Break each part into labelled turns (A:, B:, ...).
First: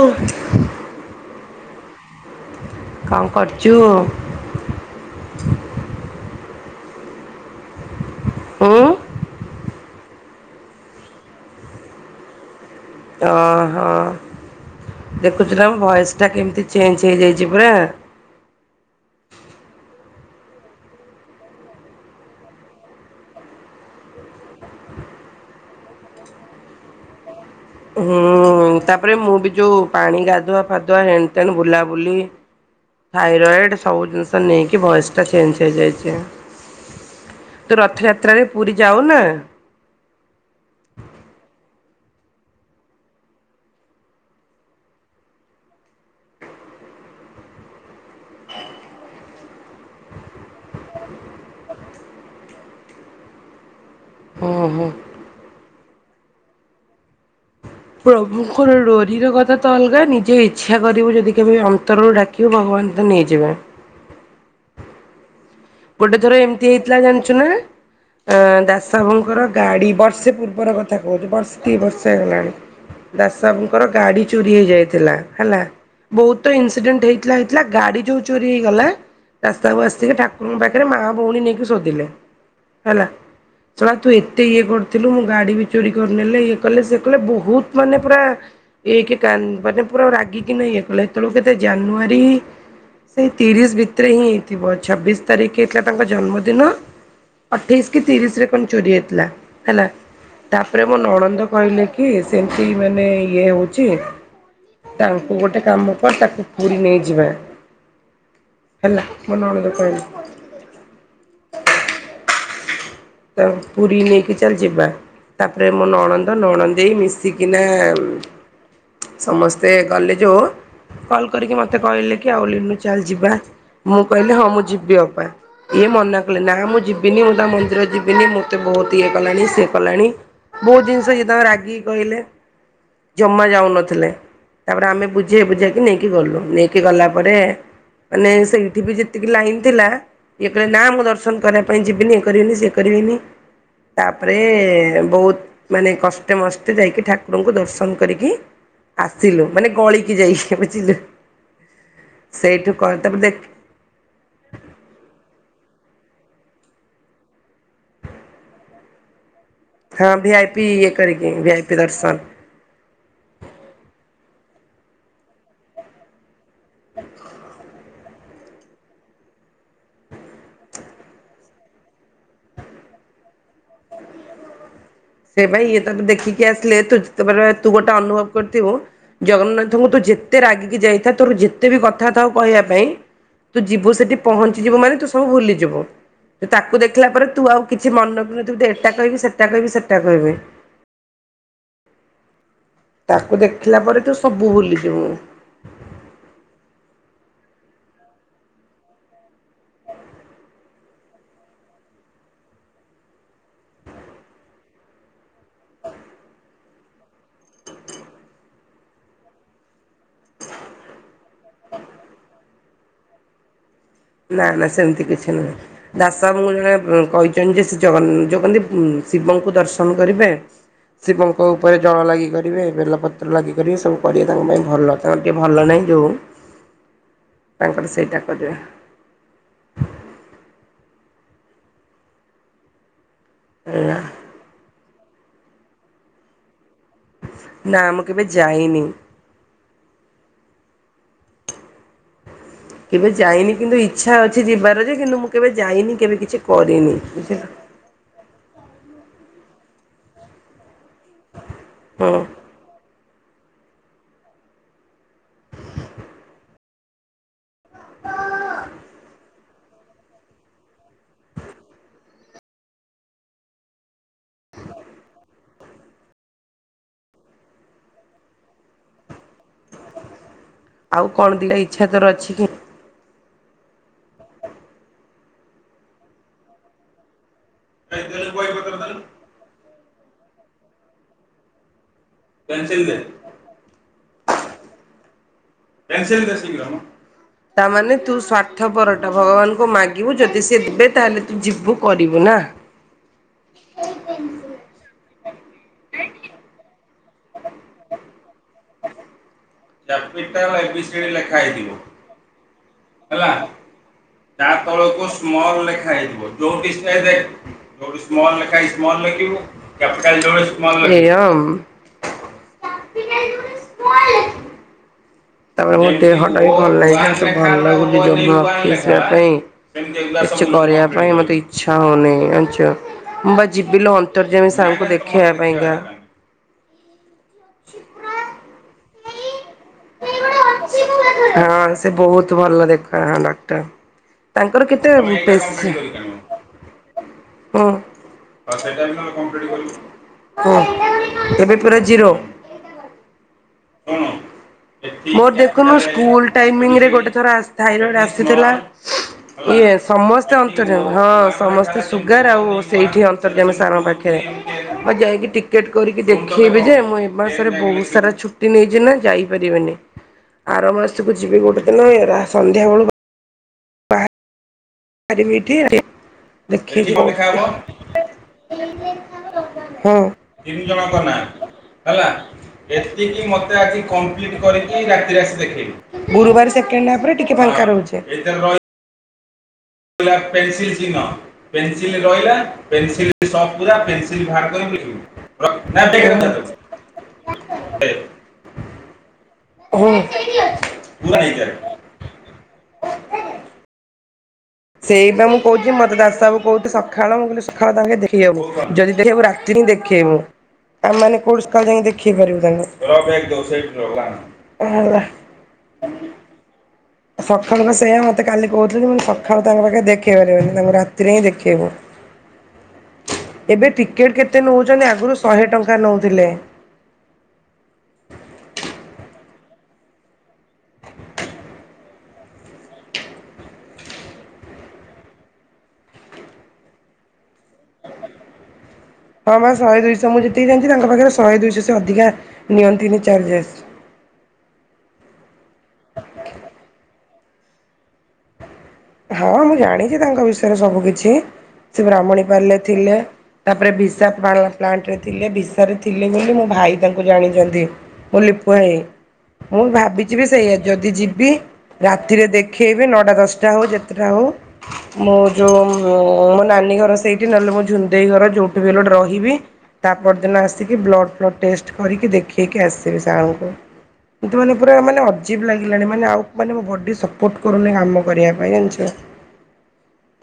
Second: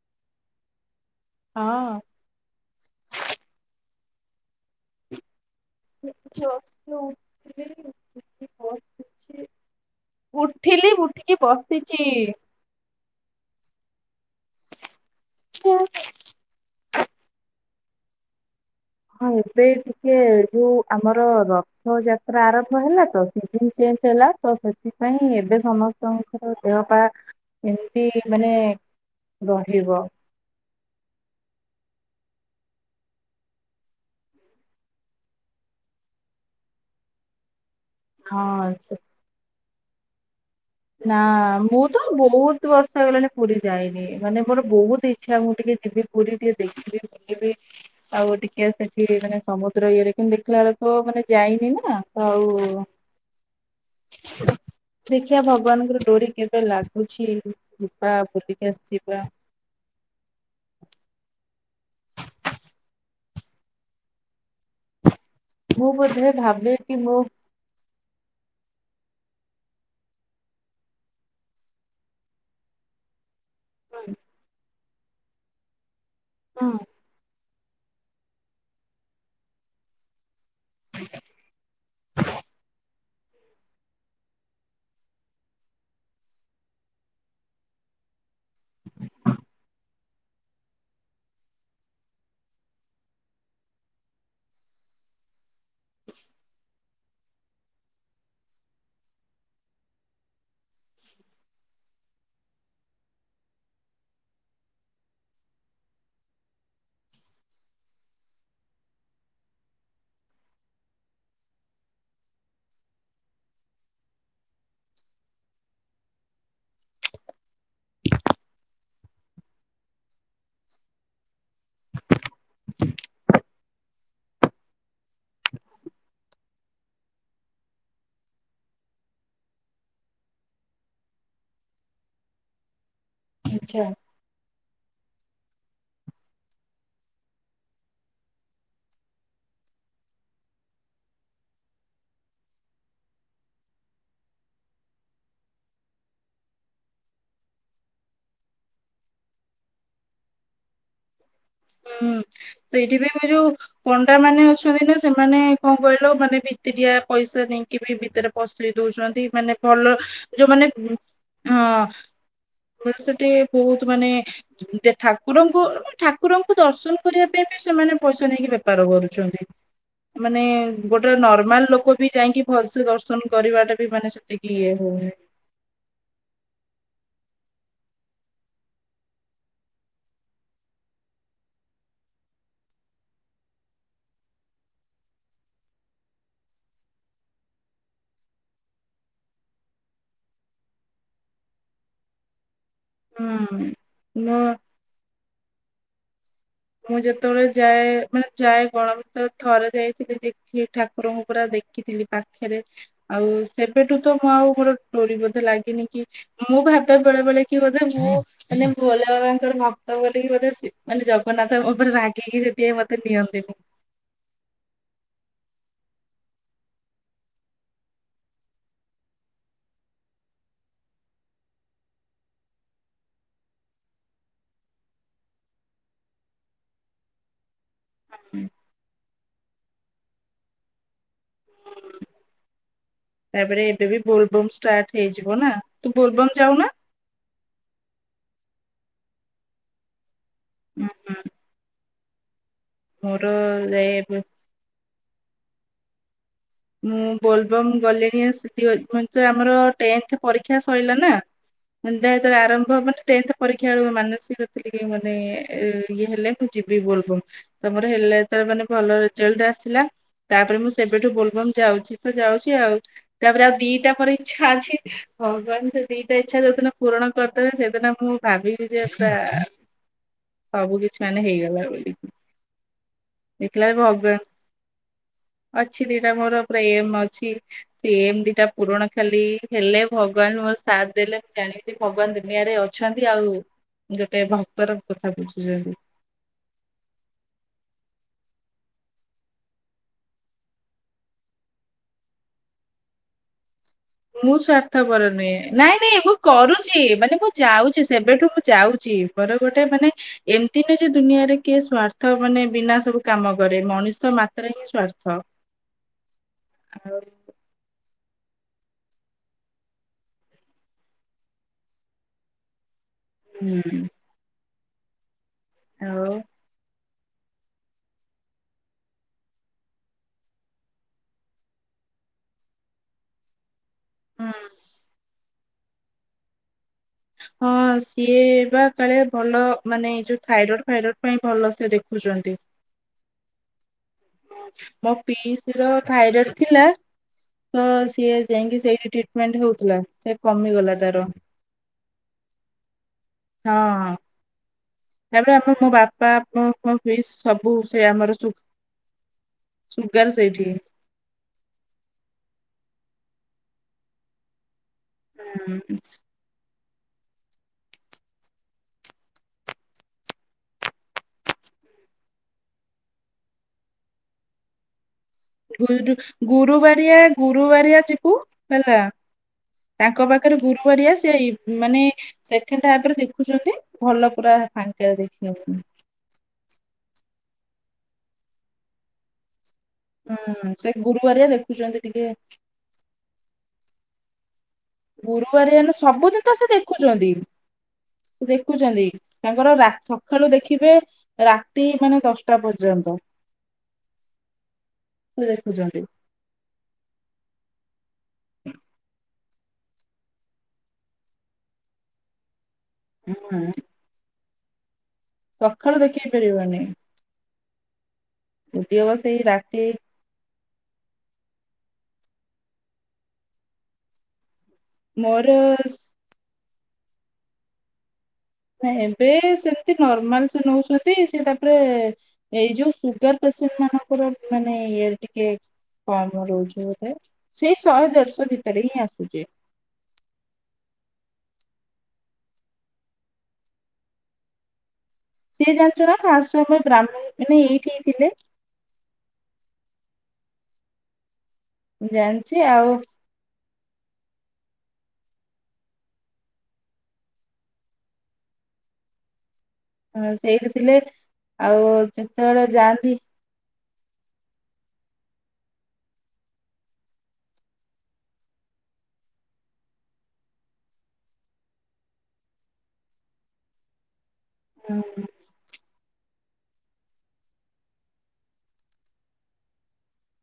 A: ଓ।
B: ହଁ।
A: କଣ କରଛୁ?
B: [inaudible]
A: ହୁଁ!
B: ବସିଛି। ଉଠିଲି ଉଠିକି ବସିଛି।
A: ଅ ହଁ ଦେଖୁଛୁ ନା ମୋ ଭଏସ୍ ଟା କେମିତି ଚେଞ୍ଜ ହେଇଯାଇଛି ପୁରା।
B: ହଁ ଏବେ ଟିକେ ଯୋଉ ଆମର ରଥଯାତ୍ରା ଆରମ୍ଭ ହେଲା ତ ସିଜନ ଚେଞ୍ଜ ହେଲା ତ ସେଥିପାଇଁ ଏବେ ସମସ୍ତଙ୍କର ଦେହ ପା ଏମିତି
A: ହୁଁ
B: ମାନେ
A: ତାପରେ ମୁଁ ବି ଯୋଉ
B: ରହିବ
A: ପାଣି ଗାଧୁଆ ଫାଧୁଆ ହେଣ୍ଡ ତେଣ୍ଡ ବୁଲାବୁଲି ଥାଇରଏଡ ସବୁ ଜିନିଷ ନେଇକି ଭଏସ ଟା ଚେଞ୍ଜ ହେଇଯାଇଛି। ତୁ ରଥଯାତ୍ରାରେ
B: ହଁ
A: ପୁରୀ
B: ତ-
A: ଯାଉ ନା?
B: ନା ମୁଁ ତ ବହୁତ ବର୍ଷ ହେଲାଣି ପୁରୀ ଯାଇନି ମାନେ ମୋର ବହୁତ ଇଚ୍ଛା ମୁଁ ଟିକେ ଯିବି। ପୁରୀ ଟିକେ ଦେଖିବି ବୁଲିବି। ଆଉ ଟିକେ ସେଠି ମାନେ ସମୁଦ୍ର ଇଏରେ କିନ୍ତୁ ଦେଖିଲା ଲୋକ ମାନେ ଯାଇନି ନା ଆଉ
A: ହୁଁ ହୁଁ।
B: ଖିଆ ଭଗବାନଙ୍କର ଡୋରି କେବେ ଲାଗୁଛି। ଯିବା
A: ପ୍ରଭୁଷ
B: ବୁଲିକି ଆସିବା
A: ଡୋରିରେ କଥା। ତ ଅଲଗା ନିଜେ ଇଚ୍ଛା କରିବୁ ଯଦି କେବେ ଅନ୍ତରରୁ ଡାକିବୁ ଭଗବାନ ତ ନେଇଯିବେ।
B: ମୁଁ
A: ଗୋଟେ
B: ବୋଧେ
A: ଥର ଏମିତି
B: ଭାବେ କି
A: ହେଇଥିଲା
B: ମୁଁ
A: ଜାଣିଛୁ ନା। ଦାସ ବାବୁଙ୍କର ଗାଡ଼ି ବର୍ଷେ ପୂର୍ବର କଥା କହୁଛିୁ ବର୍ଷେ ଦି ବର୍ଷେ ହେଇଗଲାଣି। ଦାସବୁଙ୍କର ଗାଡି ଚୋରି ହେଇଯାଇଥିଲା ହେଲା ବହୁତ ଇନସିଡେଣ୍ଟ ହେଇଥିଲା। ଗାଡି ଚୋଉ ଚୋରି ହେଇଗଲା ରାସ୍ତାକୁ ଆସିକି ଠା ପାଖରେ ମା ଭଉଣୀ ନେଇକି ଶୋଧିଲେ ହେଲା। ! ! ! ! ! ! ! ! ! ! ତୁ ଏତେ ଇଏ କରିଥିଲୁ ମୁଁ ଗାଡି ବି ଚୋରି କରିନେଲେ ଇଏ କଲେ ସେ କଲେ ବହୁତ ମାନେ ପୁରା ଏ କି କାନ ପୁରା ରାଗ କିି ନା ଇଏ କଲେ ଏତେବେଳ କେତେ ଜାନୁଆରୀ ସେଇ ତିରିଶ ଭିତରେ ହିଁ ହେଇଥିବ ଛବିଶ ତାରିଖ ହେଇଥିଲା ତାଙ୍କ ଜନ୍ମଦିନ। ଅଠେଇଶ କି ତିରିଶ ରେ କଣ ଚୋରି ହେଇଥିଲା ହେଲା। ତାପରେ ମଁ ନଣନ୍ଦ କହିଲେ କି ସେମିତି ମାନେ ଇଏ ହେଉଛି ତାଙ୍କୁ ଗୋଟେ କାମ କର ତାକୁ ପୁରୀ ନେଇଯିବା। ହେଲା ମ ନଣନ୍ଦ କହିଲେ। ତ ପୁରୀ ନେଇକି ଚାଲିଯିବା। ତାପରେ ମୁଁ ନଣନ୍ଦ ନଣନ୍ଦେଇ ମିଶିକିନା ସମସ୍ତେ ଗଲେ ଯେଉଁ କଲ୍ କରିକି ମୋତେ କହିଲେ କି ଆଉ ଲିନୁ ଚାଲ ଯିବା। ମୁଁ କହିଲି ହଁ ମୁଁ ଯିବି ଅପା ଇଏ ମନା କଲେ ନା ମୁଁ ଯିବିନି ମୁଁ ତା ମନ୍ଦିର ଯିବି ବିି ମତେ ବହୁତ ଇଏ କଲାଣି ସିଏ କଲାଣି। ବହୁତ ଜିନିଷ କି ତାଙ୍କ ରାଗିକି କହିଲେ ଜମା
B: ଆଚ୍ଛା
A: ଯାଉନଥିଲେ। ତାପରେ ଆମେ ବୁଝେଇ ବୁଝେଇକି ନେଇକି ଗଲୁ ନେଇକି ଗଲା ପରେ ମାନେ ସେଇଠି ବି ଯେତିକି ଲାଇନ ଥିଲା ଇଏ କହିଲେ ନା ମୁଁ ଦର୍ଶନ କରିବା ପାଇଁ ଯିବିନି ଇଏ କରିବିନି ସିଏ କରିବିନି ତାପରେ ବହୁତ ମାନେ କଷ୍ଟେ ମଷ୍ଟେ ଯାଇକି ଠାକୁରଙ୍କୁ ଦର୍ଶନ କରିକି ଆସିଲୁ ମାନେ ଗଳିକି ଯାଇକି ବୁଝିଲୁ।
B: ହୁଁ
A: ସେଇଠୁ
B: ସେଇଠି ବି
A: ତାପରେ ଦେଖ
B: ଯୋଉ ପଣ୍ଡା ମାନେ ଅଛନ୍ତି ନା ସେମାନେ କଣ କହିଲ ମାନେ ଭିତରିଆ ପଇସା ନେଇକି ବି ଭିତରେ ପସ୍ତେଇ ଦଉଛନ୍ତି ମାନେ ଭଲ
A: ହଁ ଭିଆଇପି
B: ଯୋଉମାନେ
A: ଇଏ କରିକି
B: ଅ
A: ଭିଆଇପି ଦର୍ଶନ।
B: ସେଠି ବହୁତ ମାନେ ଦେ ଠାକୁରଙ୍କୁ ଥା କୁରଙ୍କୁ ଦର୍ଶନ କରିବା ପାଇଁ ବି ସେମାନେ ପଇସା ନେଇକି ବେପାର କରୁଛନ୍ତି। ମାନେ ଗୋଟେ ନର୍ମାଲ ଲୋକ ବି ଯାଇକି ଭଲ ସେେ ଦର୍ଶନ କରିବାଟା ବି ମାନେ ସେତିକି ଇଏ ହଉ।
A: ସେ ପାଇଁ ଇଏ ତ ଦେଖିକି ଆସିଲେ ତୁ ତୁ ଗୋଟେ ଅନୁଭବ କରିଥିବୁ ଜଗନ୍ନାଥଙ୍କୁ ତୁ ଯେତେ ରାଗିକି ଯାଇଥା ତୋର ଯେତେ ବି କଥା ଥାଉ କହିବା ପାଇଁ ତୁ ଯିବୁ ସେଠି ପହଞ୍ଚିଯିବୁ ମାନେ ତୁ ସବୁ ଭୁଲିଯିବୁ। ତ ତାକୁ ଦେଖିଲା ପରେ ତୁ ଆଉ କିଛି ମନ ବିଉନ ଥିବୁ ଏଟା କହିବି ସେଟା କହିବି ସେଟା କହିବି।
B: ହୁଁ
A: ତାକୁ ଦେଖିଲା ପରେ ତୁ
B: ମୁଁ
A: ସବୁ ଭୁଲିଯିବୁ।
B: ମୁଁ ଯେତେବେଳେ ଯାଏ ମାନେ ଯାଏ ଗଣ ଭିତ ଥରେ ଯାଇଥିଲି ଦେଖି ଠାକୁରଙ୍କୁ ପୁରା ଦେଖିଥିଲି। ପାଖରେ ଆଉ ସେବେଠୁ ତ ମୁଁ ଆଉ ଘୋର ଟୋରି ବୋଧେ ଲାଗିନି କି ମୁଁ ଭାବିବା ବେଳେ ବେଳେ କି ବୋଧେ ମୁଁ ମାନେ ଭଲ ବାବାଙ୍କର ଭକ୍ତ ବୋଲିିକି ବେଧେ ଶି ମାନେ ଜ ଗନ୍ନାଥ ମୋ ଉପରେ ରାଗିକି ସେତିପାଇ ମତେ ନିଅନ୍ତିନି।
A: ନା ନା ସେମିତି କିଛି ନୁହେଁ। ଦାସବାବୁ ଙ୍କୁ ଜଣେ କହିଛନ୍ତି ଯେ- ଯୋଉ କଣତି ଶିବଙ୍କୁ ଦର୍ଶନ କରିବେ। ଶିବଙ୍କ ଉପରେ ଜଳ ଲାଗି କରିବେ, ବେଲପତ୍ର ଲାଗି କରିବେ, ସବୁ କରିବେ ତାଙ୍କ ପାଇଁ ଭଲ। [unintelligible] ତାଙ୍କର ସେଇଟା କରିବା।
B: ତାପରେ ଏବେ
A: ଏଇଆ
B: ବି ବୋଲବମ୍ ଷ୍ଟାର୍ଟ ହେଇଯିବ ନା, ତୁ ବୋଲବମ ଯାଉନା?
A: ନାଁ, ମୁଁ କେବେ ଯାଇନି।
B: ହୁଁ ହୁଁ
A: କେବେ ଯାଇନି, କିନ୍ତୁ
B: ଯାଏ ଏବେ
A: ଇଛା ଅଛି ଯିବାର ଯେ -କିନ୍ତୁ ମୁଁ କେବେ ଯାଇନି, କେବେ କିଛି କରିନି
B: ମୁଁ
A: ବୁଝିଲ।
B: ବୋଲବମ୍ ଗଲିଣି ଆସି ଆମର ଟେନ୍ଥ ପରୀକ୍ଷା ସଇଲା ନା,
A: ହଁ
B: ଆରମ୍ଭ ମାନେ ଟେନ୍ଥ ପରୀକ୍ଷା ମାନସିକ ଥିଲେ ମାନେ ଇଏ ହେଲେ ମୁଁ ଯିବି ବୋଲବମ୍। ତ ମୋର ହେଲେ ତ ମାନେ ଭଲ ରେଜଲ୍ଟ ଆସିଲା, ତାପରେ ମୁଁ ସେବେଠୁ ବୋଲ୍ ଏବଂ ଯାଉଛି ତ ଯାଉଛି ଆଉ, ତାପରେ ଆଉ ଦିଟା ପରେ ଇଛା ଅଛି ଭଗବାନ ସେ ଦିଟା ଇଛା ଯୋଉଦିନ ପୂରଣ କରିଦେବେ, ସେଦିନ ମୁଁ ଭାବିବି ଯେ ପୁରା ସବୁ କିଛି
A: ଆଉ
B: ମାନେ
A: କଣ ଦିଟା
B: ହେଇଗଲା
A: ଇଛା
B: ବୋଲିକି
A: ତୋର ଅଛି କି?
B: ଦେଖିଲା ବେଳକୁ, [unintelligible] ଅଛି ଦିଟା ମୋର ପୁରା ଏମ ଅଛି। ଏମ୍ ଦିଟା ପୁରଣ ଖାଲି ହେଲେ, ଭଗବାନ ମୋର ସାଥ ଦେଲେ, ମୁଁ ଜାଣିବି ଯେ ଭଗବାନ ଦେ ଦୁନିଆରେ
A: ପେନସିଲ ଦେ
B: ଅଛନ୍ତି ଆଉ, ଗୋଟେ ଭକ୍ତର କଥା ବୁଝୁଛନ୍ତି।
A: କେନ୍ସଲ ବଶିଙ୍ଗାମ ତାମାନେ ତୁ ସ୍ୱାର୍ଥପରଟା ଭଗବାନଙ୍କୁ ମାଗିବୁ ଯଦି ସେ ଦେବେ, ତାହେଲେ ତୁ ଯିବୁ କରିବୁ ନା।
B: ମୁଁ ସ୍ଵାର୍ଥପର ନୁହେଁ, ନାଇଁ ନାଇଁ ମୁଁ କରୁଛି ମାନେ ମୁଁ ଯାଉଛି ସେବେଠୁ ମୁଁ ଯାଉଛି। ର ଗୋଟେ ମାନେ
A: କ୍ୟାପିଟାଲ
B: ଏମିତି
A: ଏ
B: ନୁହଁ
A: ବି
B: ଯେ
A: ସି ଡି
B: ଦୁନିଆରେ
A: ଲେଖା
B: କିଏ
A: ହେଇଥିବ
B: ସ୍ଵାର୍ଥ ମାନେ ବିନା ସବୁ
A: ହେଲା।
B: କାମ କରେ, ମଣିଷ ମା
A: ତା ତଳକୁ ସ୍ମଲ ଲେଖା ହେଇଥିବ, ଯଉଠି
B: ଆଉ
A: ସେ ସ୍ମଲ ଲେଖା ହେଇଛି ସ୍ମଲ ଲେଖିବୁ, କ୍ୟାପିଟାଲ ଯୋଉଠି ସ୍ମଲ ଲେଖିବୁ।
B: ହୁଁ ଉଁ
A: ତାପରେ ମୋ
B: ଆଉ
A: ଦେହଟା ବି ଭଲ ଲାଗିଲାନି, ସେ ଭଲ ଲାଗୁନି ଜମା ଅଫିସ ଯିବା ପାଇଁ କିଛି କରିବା ପାଇଁ ମତେ ଇଛା ହଉନି, ଜାଣିଛ? ମୁଁ ବା ଯିବି ଲୋ
B: ହୁଁ।
A: ଅନ୍ତର୍ଯ୍ୟମୀ ସାରଙ୍କୁ ଦେଖେଇବା ପାଇଁକା।
B: ହଁ ସିଏ ବା କାଳେ ଭଲ ମାନେ ଯୋଉ ଥାଇରଏଡ ଫାଇରଏଡ ପାଇଁ ଭଲ
A: ହଁ
B: ସେ ଦେଖୁଛନ୍ତି।
A: ବହୁତ ଭଲ ଦେଖା ଡକ୍ଟର। ତାଙ୍କର କେତେ
B: ମୋ
A: ପେସ
B: ପିଇସିର ଥାଇରଏଡ ଥିଲା ତ
A: ହୁଁ।
B: ସିଏ ଯାଇକି ସେଇଠି ଟ୍ରିଟ୍ ମେଣ୍ଟ ହଉଥିଲା, ସେ କମିଗଲା ତାର।
A: ଏବେ ପୁରା ଜିରୋ।
B: ହଁ ଅଁ
A: ଶୁଣୁ ମୋର ଦେଖୁନୁ ସ୍କୁଲ
B: ମୋ ମୋ
A: ଟାଇମଙ୍ଗ ରେ ଗୋଟେ
B: ପିଇସି
A: ଥର
B: ସବୁ ସେ
A: ଥାଇରଏଡ଼
B: ଆମର ସୁ
A: ଆସିଥିଲା। ଇଏ
B: ସୁଗାର
A: ସମସ୍ତେ
B: ସେଇଠି
A: ଅନ୍ତର ହଁ ସମସ୍ତେ ସୁଗାର ଆଉ ସେଇଠି ଅନ୍ତର୍ଯ୍ୟମି ଯେ ସାର୍ ଙ୍କ ପାଖରେ ମୁଁ ଯାଇକି ଟିକେଟ
B: ହୁଁ।
A: କରିକି ଦେଖେଇବି ଯେ, ମୁଁ ଏ ମାସରେ ବହୁତ ସାରା ଛୁଟି ନେଇଛି ନା, ଯାଇପାରିବିନି। ଆର ମାସକୁ ଯିବି ଗୋଟେ ଦିନ, ସନ୍ଧ୍ୟା ବେଳକୁ ବାହା ରିବି ଏଠି,
B: ଗୁରୁ
A: ଦେଖେଇବି।
B: ଗୁରୁବାରିଆ
A: [unintelligible]
B: ଗୁରୁବାରିଆ ଯିବୁ ହେଲା ତାଙ୍କ ପାଖରେ ଗୁରୁବାରିଆ ସେ ଇ- ମାନେ ସେକେଣ୍ଡ ହାପରେ ଦେଖୁଛନ୍ତି ଭଲ ପୁରା ଫାଙ୍କା ଦେଖିବାକୁ
A: ଗୁରୁବାର ସେକେଣ୍ଡ ହାପ୍ ରେ ଟିକେ ଫାଙ୍କା ରହୁଚି।
B: ହୁଁ ସେ ଗୁରୁବାରିଆ ଦେଖୁଛନ୍ତି ଟିକେ
A: [unintelligible]
B: ଗୁରୁବାରିଆ
A: ନା ବେଗରେ
B: ସବୁଦିନ ତ, ସେ
A: ଧରିଦେ
B: ଦେଖୁଛନ୍ତି, ଦେଖୁଛନ୍ତି। ତାଙ୍କର ରା
A: ପୁରା
B: ସକାଳୁ ଦେଖିବେ
A: ନେଇଚାଲେ।
B: ରାତି ମାନେ ଦଶଟା ପର୍ଯ୍ୟନ୍ତ। ସେ
A: ସେଇବା ମୁଁ କହୁଛି
B: ଦେଖୁଛନ୍ତି।
A: ମତେ ଦାସବାବୁ ବହୁତ୍ ସକ୍ ସଖାଳ ମୁଁ କହିଲି, ସକାଳ ତାଙ୍କେ ଦେଖେଇବ ଯଦି ଦେଖେଇବୁ ରାତି ହିଁ ଦେଖେଇବୁ। ଆମ ମାନେ କୋଉଠି ସକାଳେ ଯାଇକି ଦେଖେଇ ପାରିବୁ ତାଙ୍କୁ
B: ହୁଁ। ସଖାଳ ଦେଖେଇ ପାରିବାନି।
A: ସଖାଳୁ ସେୟା ମତେ କାଲି କହୁଥିଲି
B: ବା
A: ମୁଁ
B: ସେଇ
A: ସଖାଳୁ
B: ରାତି
A: ତାଙ୍କ ପାଖେ ଦେଖ୍ ଦେଖେଇପାରିବନି ଯା ରାତିରେ ଦେଖେଇବ ଏବେ ଟିକେଟ କେତେ ନଉଛନ୍ତି ଆଗରୁ
B: ମୋର
A: ଶହେ ଟଙ୍କା ନଉଥିଲେ।
B: ଏବେ ସେମତି ନର୍ମାଲ ସେ ନଉଛନ୍ତି ସେ ତାପରେ ଏଇ ଯୋଉ ସୁଗାର ପେସେଣ୍ଟ ମାନଙ୍କର ମାନେ ଇଏ ଟିକେ କମ ରହୁଛି ବୋଧେ ସେଇ ଶହେ ଦେଢ଼ଶ ଭିତରେ ହିଁ ଆସୁଛି।
A: ହଁ ମା ଶହେ ଦୁଇଶହ ମୁଁ ଯେତିକି ଜାଣିଛି ତାଙ୍କ ପାଖରେ ଶହେ ଦୁଇଶହ ଅଧିକା ନିଅନ୍ତିନି ଚାର୍ଜେସ୍।
B: ସିଏ ଜାଣିଚୁ ନା ଫାଷ୍ଟ ସୋ ରେ ବ୍ରାହ୍ମଣ ମାନେ ଏଇଠି ହେଇଥିଲେ।
A: ହଁ ମୁଁ ଜାଣିଛି ତାଙ୍କ ବିଷୟରେ ସବୁ କିିଛି ସେ ବ୍ରାହ୍ମଣୀ
B: ଜାଣିଛି
A: ପାଲରେ
B: ଆଉ
A: ଥିଲେ। ତାପରେ ବିସାତ୍ ଭାରତ ପ୍ଲାଣ୍ଟରେ ଥିଲେ ବିସାରେ ଥିଲେ ବୋଲି ମୋ ଭାଇ ତାଙ୍କୁ ଜାଣିଛନ୍ତି। ମୋ ଲିପୁ ଭାଇ। ମୁଁ ଭାବିଛିିବି
B: ସେଇଠି
A: ସେଇଆ
B: ଥିଲେ
A: ଯଦି ଯିବି
B: ଆଉ
A: ରାତିରେ
B: ଯେତେବେଳେ
A: ଦେଖେଇବି
B: ଯାଆନ୍ତି
A: ନଅଟା ଦଶ ଟା ହଉ ଯେତେଟା ହଉ। ମୋ ଯୋଉ ମୋ ନାନୀ ଘର ସେଇଠି ନହେଲେ ମୋ ଝୁନଦେଇ ଘର ଯୋଉଠି ବି ହେଲେ ରହିବି। ତା ପରଦିନ ଆସିକି ବ୍ଲଡ଼୍ ଫ୍ଲଡ଼୍ ଟେଷ୍ଟ କରିକି ଦେଖେଇକି ଆସିବି ସାରଙ୍କୁ। କିନ୍ତୁ ମାନେ ପୁରା ମାନେ
B: ହୁଁ
A: ଅଜିଵ୍ ଲାଗିଲାଣି ମାନେ ଆଉ ମୋ ବଡି ସପୋର୍ଟ କରୁନି ଆମ କରିବା ପାଇଁ ଜାଣିଛୁ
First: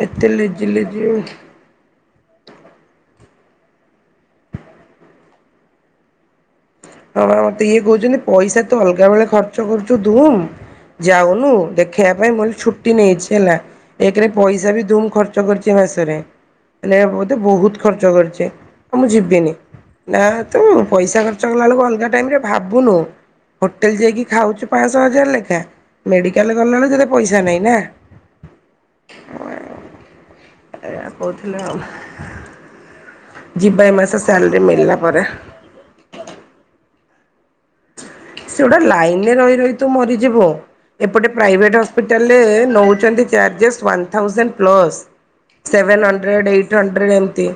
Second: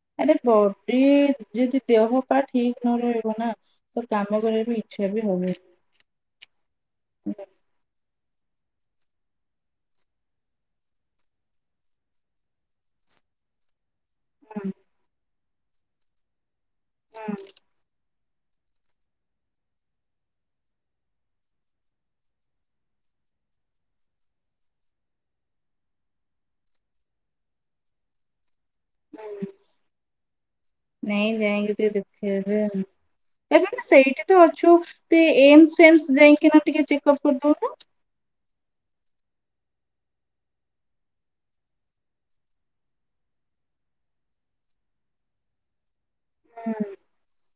A: ଏତେ
B: ଆରେ
A: ଲେଜି
B: ବଡି
A: ଲେଜି ରହୁଛି।
B: ଯଦି ଦେହ ପା ଠିକ ନ ରହିବ ନା ତ କାମ କରିବା ଇଚ୍ଛା ବି ହବନି।
A: ହଁ ମତେ ଇଏ କହୁଛନ୍ତି ପଇସା ତ ଅଲଗା ବେଳେ ଖର୍ଚ୍ଚ କରୁଛୁ ଧୁମ ଯାଉନୁ ଦେଖେଇବା ପାଇଁ ମୁଁ କହିଲି ଛୁଟି ନେଇଛି ହେଲା। ଏକରେ
B: ହୁଁ,
A: ପଇସା ବି ଧୁମ ଖର୍ଚ୍ଚ କରିଛି ଏ ମାସରେ ହେଲେ ବୋଧେ ବହୁତ ଖର୍ଚ୍ଚ କରିଛେ। ହଉ ମୁଁ ଯିବିନି ନା ତୁ ପଇସା ଖର୍ଚ୍ଚ କଲାବେଳକୁ ଅଲଗା ଟାଇମରେ ଭାବୁନୁ। ହୋଟେଲ ଯାଇକି ଖାଉଛୁ ପାଂଶ ହଜାର ଲେଖା ମେଡ଼ିକାଲ ଗଲାବେଳକୁ ତତେ ପଇସା ନାହିଁ ନା।
B: ହୁଁ।
A: [inaudible]
B: ନାଇଁ
A: କହୁଥିଲେ
B: ଯାଇଁକି
A: ଆଉ
B: ଟିକେ ଦେଖେଇବେ।
A: ଯିବା
B: ଏବେ
A: ଏ ମାସ
B: ସେଇଠି ତ
A: ସାଲାରୀ
B: ଅଛୁ
A: ମିଳିଲା
B: ତ
A: ପରେ।
B: ଏମ ସ୍ ଫେମ୍ ସ ଯାଇକିନା ଟିକେ ଚେକଅପ୍ କରିଦଉନୁ।
A: ସେଗୁଡ଼ା ଲାଇନରେ ରହି ରହି ତ ମରିଯିବ। ଏପଟେ ପ୍ରାଇଭେଟ୍ ହସ୍ପିଟାଲରେ ନେଉଛନ୍ତି charges one thousand plus. Seven hundred eight
B: ହୁଁ।
A: ହଣ୍ଡ୍ରେଡ ଏମତି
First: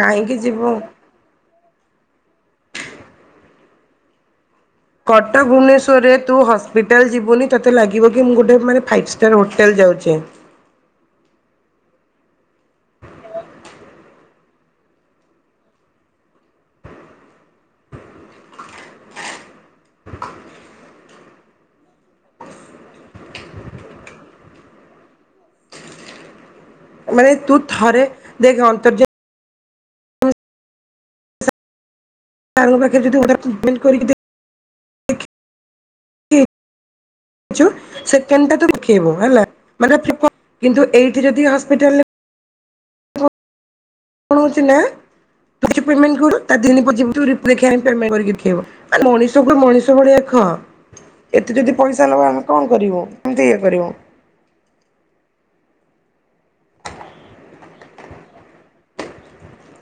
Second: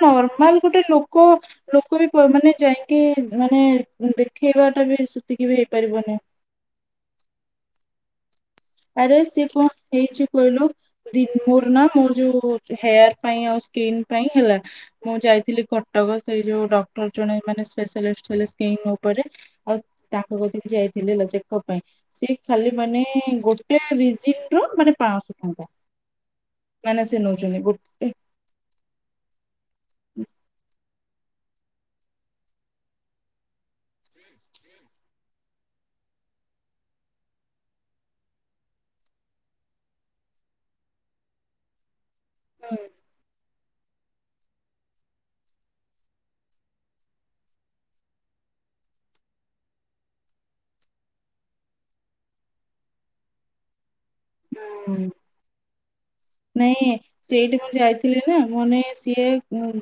A: କାହିଁକି ଯିବ?
B: କୋଉ ଲୋକ ବି ମାନେ ଯାଇକି ମାନେ ଦେ ଖିବାଟା ବି ସେତିକି ବି ହେଇପାରିବୁନୁ।
A: ଯେତେବେଳେ ଯିବୁନି ତୋତେ ଲାଗିବ କି ମୁଁ ଗୋଟେ ମାନେ ଫାଇଭ୍
B: ଆରେ
A: ଷ୍ଟାର୍
B: ସିଏ କଣ
A: ହୋଟେଲ ଯାଉଛେ।
B: ହେଇଛି କହିଲୁ? ଦିନ ମୋର ନା ମୋର ଯୋଉ ହେୟାର ପାଇଁ ଆଉ ସ୍କିିନ ପାଇଁ ହେଲା। ମୁଁ ଯାଇଥିଲି କଟକ ସେଇ ଯୋଉ ଡକ୍ଟର ଜଣେ ମାନେ ସ୍ପେଶାଲିଟି ଥିଲେ ସ୍କିନ ଉପରେ। ଆଉ ତାଙ୍କ କତିକି ଯାଇଥିଲି ହେଲା ଚେକଅପ ପାଇଁ ସିଏ ଖାଲି ମାନେ ଗୋ ଗୋଟେ ରିଜିନରୁ ମାନେ ପାଂଶ ଟଙ୍କା ମାନେ ସେ ନଉଛନ୍ତି ଗୋଟେ।
A: ଦେଖ୍ ଅନ୍ତର୍ଜା
B: ହୁଁ
A: ତାଙ୍କ ପାଖେ ଯଦି ଗୋଟେ [inaudible] [inaudible] ସେକେଣ୍ଡଟା ତୁ ଦେଖେଇବୁ ହେଲା ମାନେ କିନ୍ତୁ ଏଇଠି ଯଦି ହସ୍ପିଟାଲରେ
B: ହୁଁ।
A: କଣ ହେଉଛି ନା ତୁ ଆଜି ପେମେଣ୍ଟ କଲୁ ତା ଦିନ ପରେ ଯିବୁ [inaudible] ପେମେଣ୍ଟ କରିକି ଦେଖେଇବ। ମଣିଷକୁ ମଣିଷ ଭଳିଆ କହ। ଏତେ ଯଦି ପଇସା ନବା ଆମେ କଣ କରିବୁ କେମିତି ଇଏ କରିବୁ?
B: ହୁଁ। ନାଇଁ। ସେଇଠି ମୁଁ ଯାଇଥିଲି ନା ମାନେ ସିଏ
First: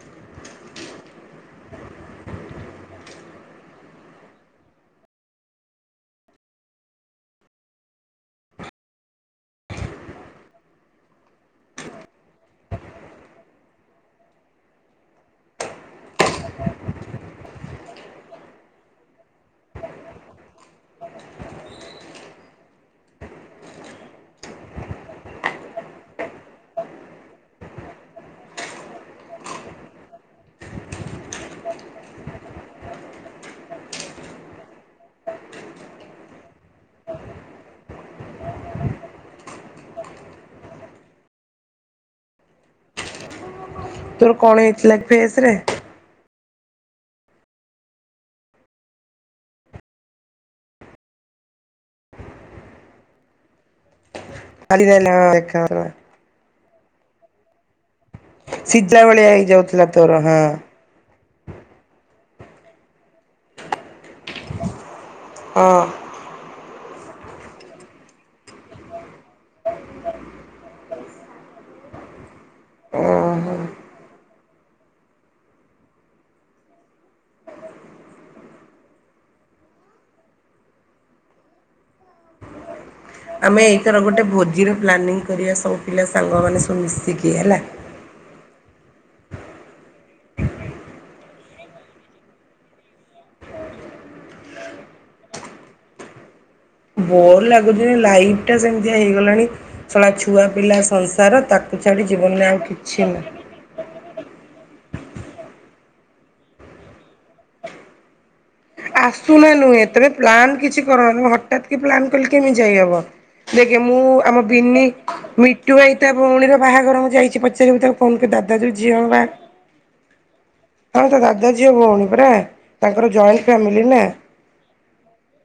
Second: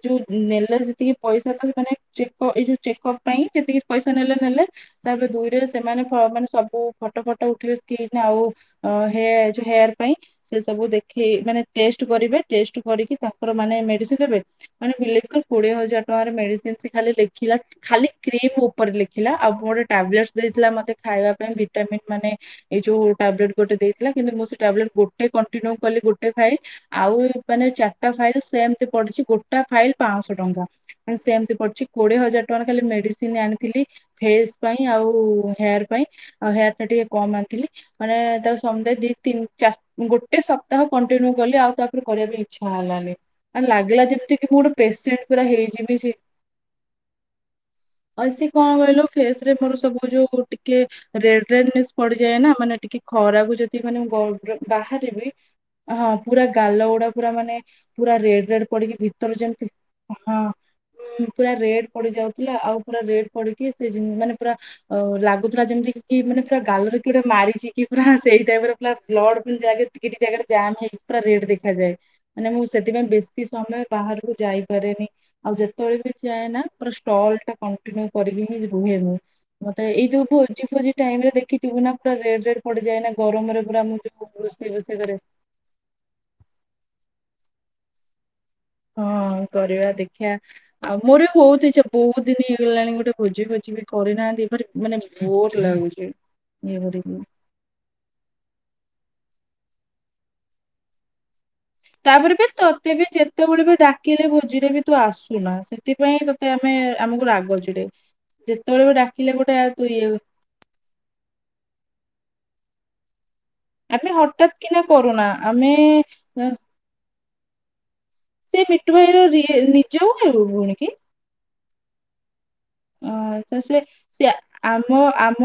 B: ଯୋଉ ନେଲା ଯେତିକି ପଇସା ତା ମାନେ ଚେକ ଏଇ ଯୋଉ ଚେକପ୍ ପାଇଁ ଯେତିକି ପଇସା ନେଲେ ନେଲେ ତାପରେ ଦୁଇଟରେ ସେମାନେ ପ ମାନେ ସବୁ ଫଟୋ ଫଟ ଉଠିବେ ସ୍କ୍ରନ୍ ଆଉ ଅ ହେ ଯୋଉ ହେୟାର ପାଇଁ ସେ ସବୁ ଦେ ଖେଇ ମାନେ ଟେଷ୍ଟ୍ କରିବେ ଟେଷ୍ଟ୍ କରିକି ତାଙ୍କର ମାନେ ମେଡିସିନ ଦେବେ। ମାନେ ବିଲିବ୍ କର କୋଡିଏ ହଜାର ଟଙ୍କାର ମେଡିସିନ ସେ ଖାଲି ଲେଖିଲା। ଖାଲି କ୍ରିମ ଉପରେ ଲେଖିଲା ଆଉ ଗୋଟେ ଟାବଲେଟ ଦେଇଥିଲା ମତେ ଖାଇବା ପାଇଁ ଭିଟାମିନ୍ ମାନେ ଏଇ ଯୋଉ ଟାବଲେଟ ଗୋଟେ ଦେଇଥିଲା କିନ୍ତୁ ମୁଁ ସେ ଟାବଲେଟ ଗୋଟେ କଣ୍ଟିନ୍ୟୁ କଲି ଗୋଟେ ପାଇଲ। ଆଉ ମାନେ ଚାରିଟା ଫାଇଲ ସେମତି ପଡିଛି ଗୋଟା ଫାଇଲ ପାଞ୍ଚଶହ ଟଙ୍କା ମାନେ ସେମତି ପଡିୁଛି କୋଡିଏ ହଜାର ଟଙ୍କାର ଖାଲି ମେଡିସିନ ଆଣିଥିଲି। ଫେସ୍ ପାଇଁ ଆଉ ହେୟାର ପାଇଁ ଆଉ ହେୟାର ପାଇଁ ଟିକେ କମ୍ ଆଣିଥିଲି ମାନେ ତାକୁ ସମଦାୟୀ ଦି ତିନି ଚାର ଗୋଟେ ସପ୍ ପ୍ତାହ କଣ୍ଟିନ୍ୟୁ କଲି ଆଉ ତାପରେ କରିବା ଇଚ୍ଛା ହେଲାନି। ମାନେ ଲାଗିଲା
A: ତୋର
B: ଯେମତିକି
A: କଣ
B: ମୁଁ ଗୋଟେ
A: ହେଇଥିଲା କି
B: ପେସେଣ୍ଟ
A: ଫେସ
B: ପୁରା
A: ରେ
B: ହେଇଯିବି ସେ। ଆଉ ସେ କଣ କହିଲୁ ଫେସ ରେ ମୋର ସବୁ ଯୋଉ ଟିକେ ରେଡ ରେଡ ମିନସ୍ ପଡିଯାଏ ନା ମାନେ ଟିକେ ଖରାକୁ ଯଦି ମାନେ ମୁଁ ଗ ବାହାରିବି
A: [unintelligible]
B: ହଁ ପୁରା ଗାଲ ଗୁଡା ପୁରା ମାନେ ପୁରା ରେଡ ରେଡ ପଡିକି
A: ସିଝା ଭଳିଆ
B: ଭିତର ଯେମିତି
A: ହେଇଯାଉଥିଲା
B: ହାଁ।
A: ତୋର ହଁ
B: ହମ ପୁରା ରେଡ ପଡି ଯାଉଥିଲା ଆଉ ପୁରା ରେଡ ପଡିକି ସେ ଯେ ମାନେ ପୁରା ଆଉ ଲାଗୁଥିଲା
A: ହଁ
B: ଯେମିତିକି କି ମାନେ ପୁରା ଗାଲରେ କିଏ ଗୋଟେ ମାରିଛି କି ପୁରା ସେଇ ଟାଇପ ର ପୁରା ବ୍ଲଡ [unintelligible] ଟିକେ ଟିକେ ଜାଗାରେ ଜାମ୍ ହେଇକି ପୁରା ରେଡ୍ ଦେଖାଯାଏ ମାନେ ମୁଁ ସେଥିପାଇଁ ବେଶୀ
A: ଓହୋ
B: ସମୟ ବାହାରକୁ ଯାଇପାରେନି। ଆଉ ଯେତେବେଳେ ବି ଯାଏ ନା ଷ୍ଟଲ ଟା କଣ୍ଟିନ୍ୟୁ କରିକି ହିଁ ରୁହେ ମୁଁ। ମତେ ଏଇ ଯୋଉ ଭୋଜି ଫୋଜି ଟାଇମ ରେ ଦେଖିଥିବୁ ନା ପୁରା ରେଡ ରେଡ ପଡିଯାଏନା।
A: ଆମେ ଏଇଥର ଗୋଟେ ଭୋଜିର ପ୍ଲାନିଂ କରିବା ସବୁ ପିଲା ସାଙ୍ଗ ମାନେ ସବୁ ମିଶିକି ହେଲା?
B: ହଁ କରିବା ଦେଖିବା। ଆଉ ମୋର ବି ବହୁତ ଇଚ୍ଛା ବହୁତ ଦିନ ହେଇଗଲାଣି ଗୋଟେ ଭୋଜି ଭୋଜି ବି କରିନାହାନ୍ତି ଭାରି ମାନେ ବୋର ଲାଗୁଛି। ଇଏ କରିକି।
A: ବୋର ଲାଗୁଛି ଲାଇଫ ଟା ସେମିତିଆ ହେଇଗଲାଣି ଶଳା ଛୁଆ ପିଲା ସଂସାର ତା କୁ ଛାଡି ଜୀବନରେ ଆଉ କିଛି ନାହିଁ।
B: କେତେବେଳେ ବି ଡାକିିଲେ ଭୋଜିରେ ବି ତୁ ଆସୁନା ସେଥିପାଇଁ ତତେ ଆମେ ଆମକୁ ରାଗ ଛିଡେ।
A: ଆସୁନା ନୁହେଁ ତମେ ପ୍ଲାନ୍ କିଛି କର ହଠତ୍ କି ପ୍ଲାନ୍ କଲେ କେମିତି ଯାଇହବ। ଦେଖେ ମୁଁ
B: ଆମେ
A: ଆମ
B: ହଠାତ୍ କିନା
A: ବିିନି
B: କରୁନା ଆମେ
A: ମିଟୁ ଭାଇ ତା ଭଉଣୀର ବାହାଘର ହଁ ଯାଇଛି ପଚାରିବୁ ତାକୁ। [unintelligible] ଦାଦା
B: ସେ
A: ଯଉ
B: ମିଟୁ
A: ଝିଅ ର
B: ଭାଇର ରି ନିଜ ଭାଇ ଭଉଣୀ କି
A: ବାହାଘର ହଁ ତା ଦା ଦା ଝିଅ ଭଉଣୀ ପରା ତାଙ୍କର
B: ଅ
A: ଜଏଣ୍
B: ତ ସେ ସେ [unintelligible] ଆମ ଆମ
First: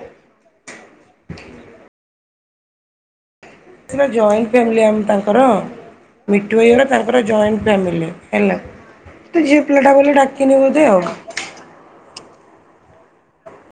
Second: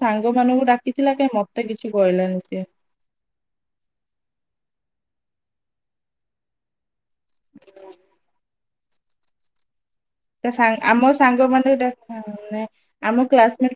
B: ସାଙ୍ଗ ମାନଙ୍କୁ ଡାକିଥିଲା କାଇଁ ମତେ କିଛି କହିଲାନି ସିଏ।
A: ସିନା ଜଏଣ୍ଟ ଫ୍ୟାମିଲି ଆମ ତାଙ୍କର। ମିଠୁଭାଇ ଘର ତାଙ୍କର ଜଏଣ୍ଟ ଫାମିଲି ହେଲା, ତୁ ଝିଅ ପିଲଟା ବୋଲି ଡାକ
B: ସାଙ୍ଗ୍ ଆମ ସାଙ୍ଗ ମାନେ [unintelligible] ଆମ କ୍ଲାସମେଟ।